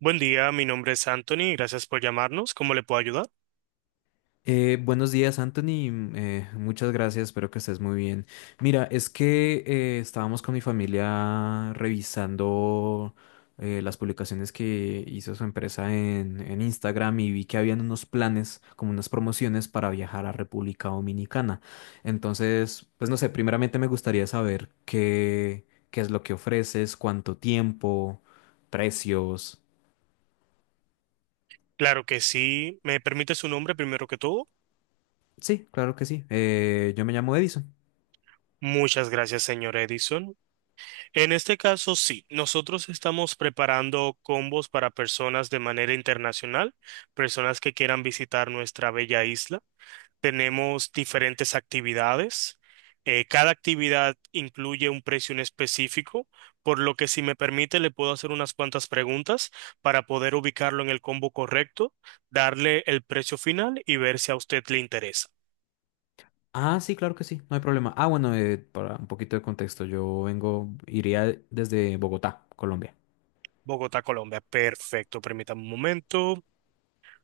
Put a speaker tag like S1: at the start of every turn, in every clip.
S1: Buen día, mi nombre es Anthony, y gracias por llamarnos. ¿Cómo le puedo ayudar?
S2: Buenos días, Anthony. Muchas gracias, espero que estés muy bien. Mira, es que estábamos con mi familia revisando las publicaciones que hizo su empresa en Instagram y vi que habían unos planes, como unas promociones para viajar a República Dominicana. Entonces, pues no sé, primeramente me gustaría saber qué es lo que ofreces, cuánto tiempo, precios.
S1: Claro que sí. ¿Me permite su nombre primero que todo?
S2: Sí, claro que sí. Yo me llamo Edison.
S1: Muchas gracias, señor Edison. En este caso, sí, nosotros estamos preparando combos para personas de manera internacional, personas que quieran visitar nuestra bella isla. Tenemos diferentes actividades. Cada actividad incluye un precio en específico, por lo que si me permite le puedo hacer unas cuantas preguntas para poder ubicarlo en el combo correcto, darle el precio final y ver si a usted le interesa.
S2: Ah, sí, claro que sí, no hay problema. Ah, bueno, para un poquito de contexto, iría desde Bogotá, Colombia.
S1: Bogotá, Colombia. Perfecto, permítame un momento.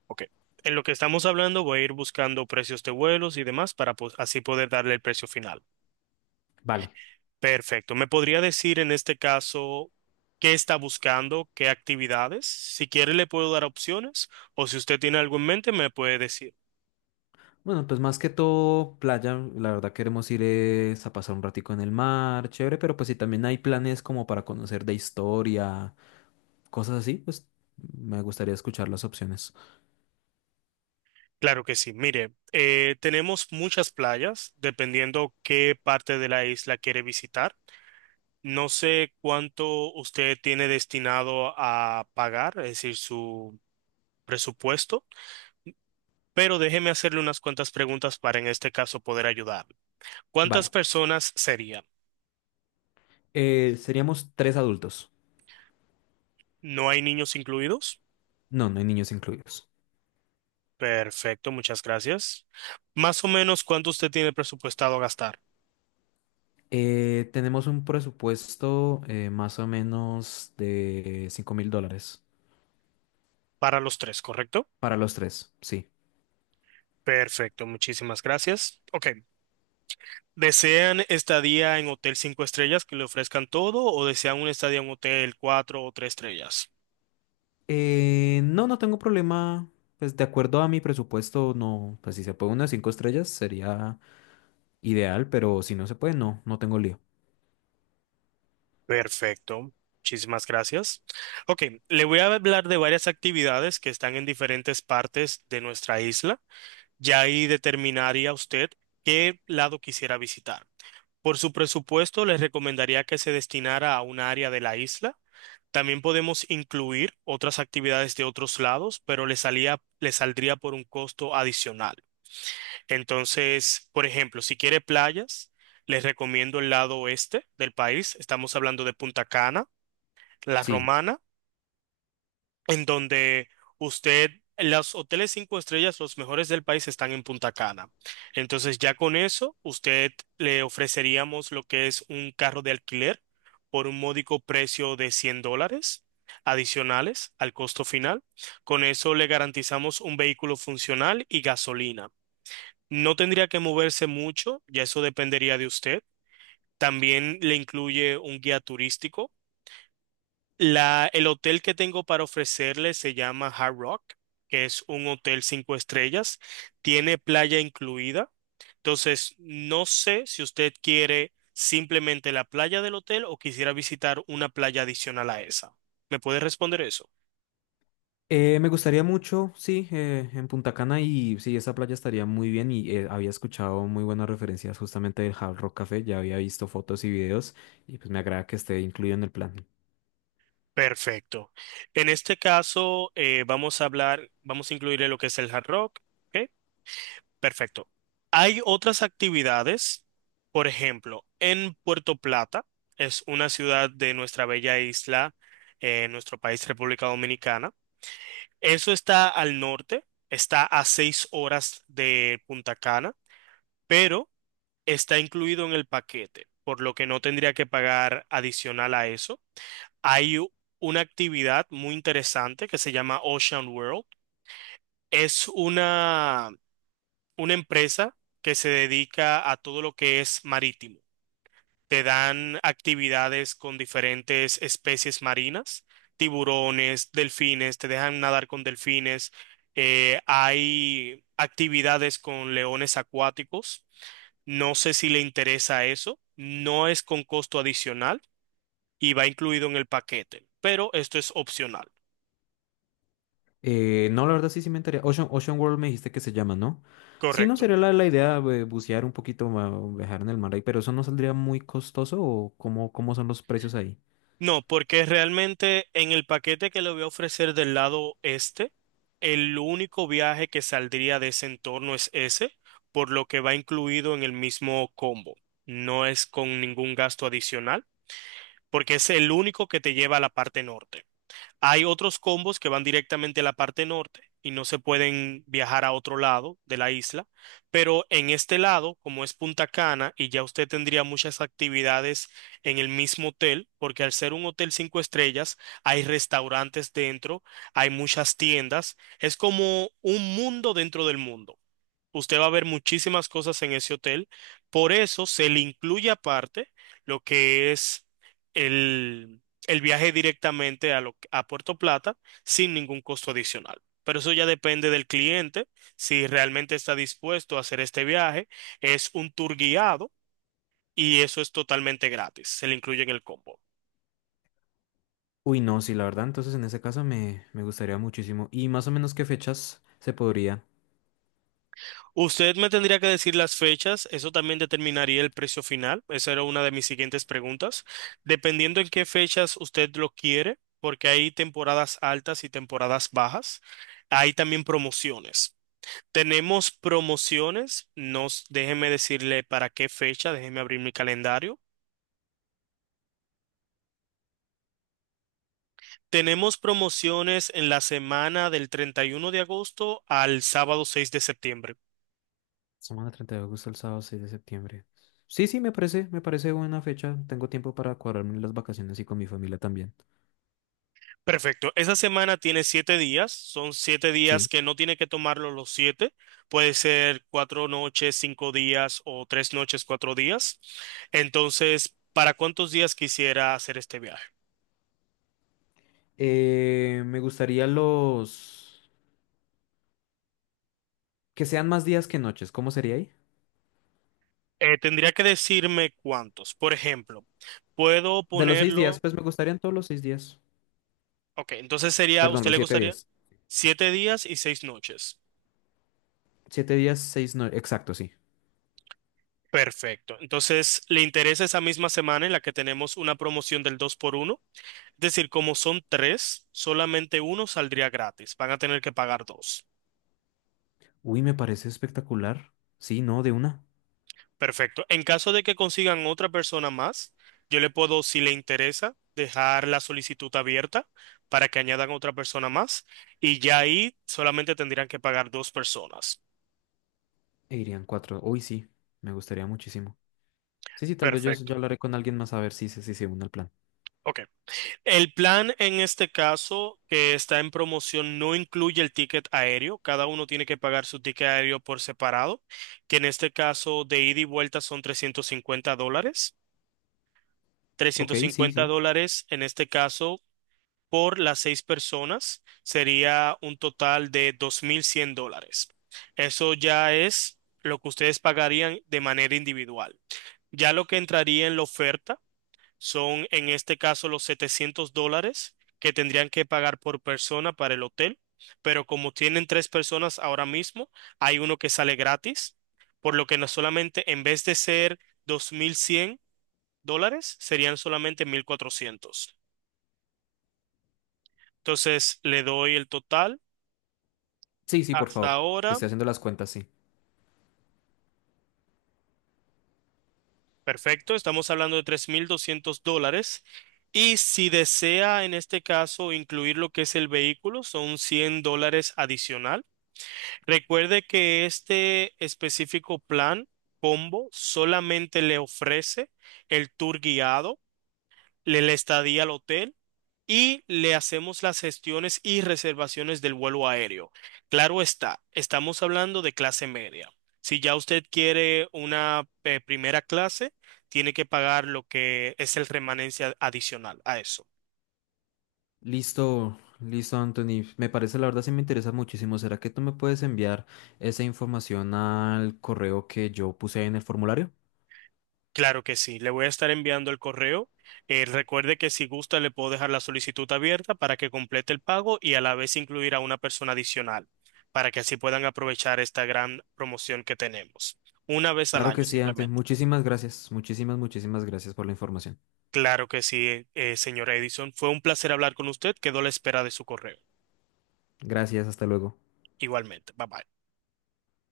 S1: Ok. En lo que estamos hablando voy a ir buscando precios de vuelos y demás para pues, así poder darle el precio final.
S2: Vale.
S1: Perfecto. ¿Me podría decir en este caso qué está buscando, qué actividades? Si quiere, le puedo dar opciones o si usted tiene algo en mente, me puede decir.
S2: Bueno, pues más que todo playa, la verdad queremos ir es a pasar un ratico en el mar, chévere, pero pues si también hay planes como para conocer de historia, cosas así, pues me gustaría escuchar las opciones.
S1: Claro que sí. Mire, tenemos muchas playas, dependiendo qué parte de la isla quiere visitar. No sé cuánto usted tiene destinado a pagar, es decir, su presupuesto, pero déjeme hacerle unas cuantas preguntas para en este caso poder ayudar. ¿Cuántas
S2: Vale.
S1: personas serían?
S2: Seríamos tres adultos.
S1: ¿No hay niños incluidos?
S2: No, no hay niños incluidos.
S1: Perfecto, muchas gracias. Más o menos cuánto usted tiene presupuestado gastar
S2: Tenemos un presupuesto más o menos de 5.000 dólares.
S1: para los tres, ¿correcto?
S2: Para los tres, sí.
S1: Perfecto, muchísimas gracias. Ok, ¿desean estadía en hotel cinco estrellas que le ofrezcan todo o desean una estadía en hotel cuatro o tres estrellas?
S2: No, no tengo problema. Pues de acuerdo a mi presupuesto, no. Pues si se puede unas cinco estrellas sería ideal, pero si no se puede, no, no tengo lío.
S1: Perfecto, muchísimas gracias. Ok, le voy a hablar de varias actividades que están en diferentes partes de nuestra isla. Ya ahí determinaría usted qué lado quisiera visitar. Por su presupuesto, les recomendaría que se destinara a un área de la isla. También podemos incluir otras actividades de otros lados, pero le salía, le saldría por un costo adicional. Entonces, por ejemplo, si quiere playas, les recomiendo el lado oeste del país. Estamos hablando de Punta Cana, La
S2: Sí.
S1: Romana, en donde usted, los hoteles cinco estrellas, los mejores del país están en Punta Cana. Entonces ya con eso, usted le ofreceríamos lo que es un carro de alquiler por un módico precio de 100 dólares adicionales al costo final. Con eso le garantizamos un vehículo funcional y gasolina. No tendría que moverse mucho, ya eso dependería de usted. También le incluye un guía turístico, el hotel que tengo para ofrecerle se llama Hard Rock, que es un hotel cinco estrellas. Tiene playa incluida. Entonces, no sé si usted quiere simplemente la playa del hotel o quisiera visitar una playa adicional a esa. ¿Me puede responder eso?
S2: Me gustaría mucho, sí, en Punta Cana y sí, esa playa estaría muy bien y había escuchado muy buenas referencias justamente del Hard Rock Café, ya había visto fotos y videos y pues me agrada que esté incluido en el plan.
S1: Perfecto. En este caso, vamos a incluirle lo que es el Hard Rock, ¿ok? Perfecto. Hay otras actividades, por ejemplo, en Puerto Plata. Es una ciudad de nuestra bella isla, nuestro país, República Dominicana. Eso está al norte, está a 6 horas de Punta Cana, pero está incluido en el paquete, por lo que no tendría que pagar adicional a eso. Hay una actividad muy interesante que se llama Ocean World. Es una empresa que se dedica a todo lo que es marítimo. Te dan actividades con diferentes especies marinas, tiburones, delfines, te dejan nadar con delfines. Hay actividades con leones acuáticos. No sé si le interesa eso. No es con costo adicional y va incluido en el paquete, pero esto es opcional.
S2: No, la verdad sí, sí me enteré. Ocean World me dijiste que se llama, ¿no? Sí, no
S1: Correcto.
S2: sería la idea bucear un poquito, viajar en el mar ahí, pero eso no saldría muy costoso o cómo son los precios ahí.
S1: No, porque realmente en el paquete que le voy a ofrecer del lado este, el único viaje que saldría de ese entorno es ese, por lo que va incluido en el mismo combo. No es con ningún gasto adicional, porque es el único que te lleva a la parte norte. Hay otros combos que van directamente a la parte norte y no se pueden viajar a otro lado de la isla, pero en este lado, como es Punta Cana, y ya usted tendría muchas actividades en el mismo hotel, porque al ser un hotel cinco estrellas, hay restaurantes dentro, hay muchas tiendas, es como un mundo dentro del mundo. Usted va a ver muchísimas cosas en ese hotel. Por eso se le incluye aparte lo que es el, el viaje directamente a Puerto Plata sin ningún costo adicional. Pero eso ya depende del cliente, si realmente está dispuesto a hacer este viaje. Es un tour guiado y eso es totalmente gratis. Se le incluye en el combo.
S2: Uy, no, sí, la verdad, entonces en ese caso me gustaría muchísimo. ¿Y más o menos qué fechas se podría?
S1: Usted me tendría que decir las fechas, eso también determinaría el precio final, esa era una de mis siguientes preguntas. Dependiendo en qué fechas usted lo quiere, porque hay temporadas altas y temporadas bajas, hay también promociones. Tenemos promociones, déjeme decirle para qué fecha, déjeme abrir mi calendario. Tenemos promociones en la semana del 31 de agosto al sábado 6 de septiembre.
S2: Semana 30 de agosto al sábado 6 de septiembre. Sí, sí, me parece buena fecha. Tengo tiempo para cuadrarme las vacaciones y con mi familia también.
S1: Perfecto. Esa semana tiene 7 días. Son 7 días
S2: Sí.
S1: que no tiene que tomarlo los siete. Puede ser 4 noches, 5 días o 3 noches, 4 días. Entonces, ¿para cuántos días quisiera hacer este viaje?
S2: Me gustaría los que sean más días que noches. ¿Cómo sería ahí?
S1: Tendría que decirme cuántos. Por ejemplo, puedo
S2: De los 6 días,
S1: ponerlo.
S2: pues me gustarían todos los 6 días.
S1: Ok, entonces sería,
S2: Perdón,
S1: ¿usted
S2: los
S1: le
S2: siete
S1: gustaría
S2: días.
S1: 7 días y 6 noches?
S2: Siete días, seis, no, exacto, sí.
S1: Perfecto. Entonces, ¿le interesa esa misma semana en la que tenemos una promoción del dos por uno? Es decir, como son tres, solamente uno saldría gratis. Van a tener que pagar dos.
S2: Uy, me parece espectacular. Sí, no, de una.
S1: Perfecto. En caso de que consigan otra persona más, yo le puedo, si le interesa, dejar la solicitud abierta para que añadan otra persona más y ya ahí solamente tendrían que pagar dos personas.
S2: E irían cuatro. Uy, sí, me gustaría muchísimo. Sí, sí, tal vez yo
S1: Perfecto.
S2: hablaré con alguien más a ver si, se une al plan.
S1: Ok. El plan en este caso que está en promoción no incluye el ticket aéreo. Cada uno tiene que pagar su ticket aéreo por separado, que en este caso de ida y vuelta son 350 dólares.
S2: Ok,
S1: Trescientos
S2: sí,
S1: cincuenta
S2: sí.
S1: dólares, en este caso, por las seis personas, sería un total de 2.100 dólares. Eso ya es lo que ustedes pagarían de manera individual. Ya lo que entraría en la oferta son, en este caso, los 700 dólares que tendrían que pagar por persona para el hotel, pero como tienen tres personas ahora mismo, hay uno que sale gratis, por lo que no solamente en vez de ser 2.100 dólares, serían solamente 1.400. Entonces, le doy el total
S2: Sí, sí, por
S1: hasta
S2: favor. Que
S1: ahora.
S2: esté haciendo las cuentas, sí.
S1: Perfecto, estamos hablando de 3.200 dólares. Y si desea en este caso incluir lo que es el vehículo, son 100 dólares adicional. Recuerde que este específico plan combo solamente le ofrece el tour guiado, le la estadía al hotel y le hacemos las gestiones y reservaciones del vuelo aéreo. Claro está, estamos hablando de clase media. Si ya usted quiere una primera clase, tiene que pagar lo que es el remanencia adicional a eso.
S2: Listo, listo, Anthony. Me parece, la verdad, sí me interesa muchísimo. ¿Será que tú me puedes enviar esa información al correo que yo puse ahí en el formulario?
S1: Claro que sí, le voy a estar enviando el correo. Recuerde que si gusta le puedo dejar la solicitud abierta para que complete el pago y a la vez incluir a una persona adicional, para que así puedan aprovechar esta gran promoción que tenemos. Una vez al
S2: Claro que
S1: año
S2: sí, antes.
S1: simplemente.
S2: Muchísimas gracias. Muchísimas, muchísimas gracias por la información.
S1: Claro que sí, señora Edison. Fue un placer hablar con usted. Quedo a la espera de su correo.
S2: Gracias, hasta luego.
S1: Igualmente. Bye bye.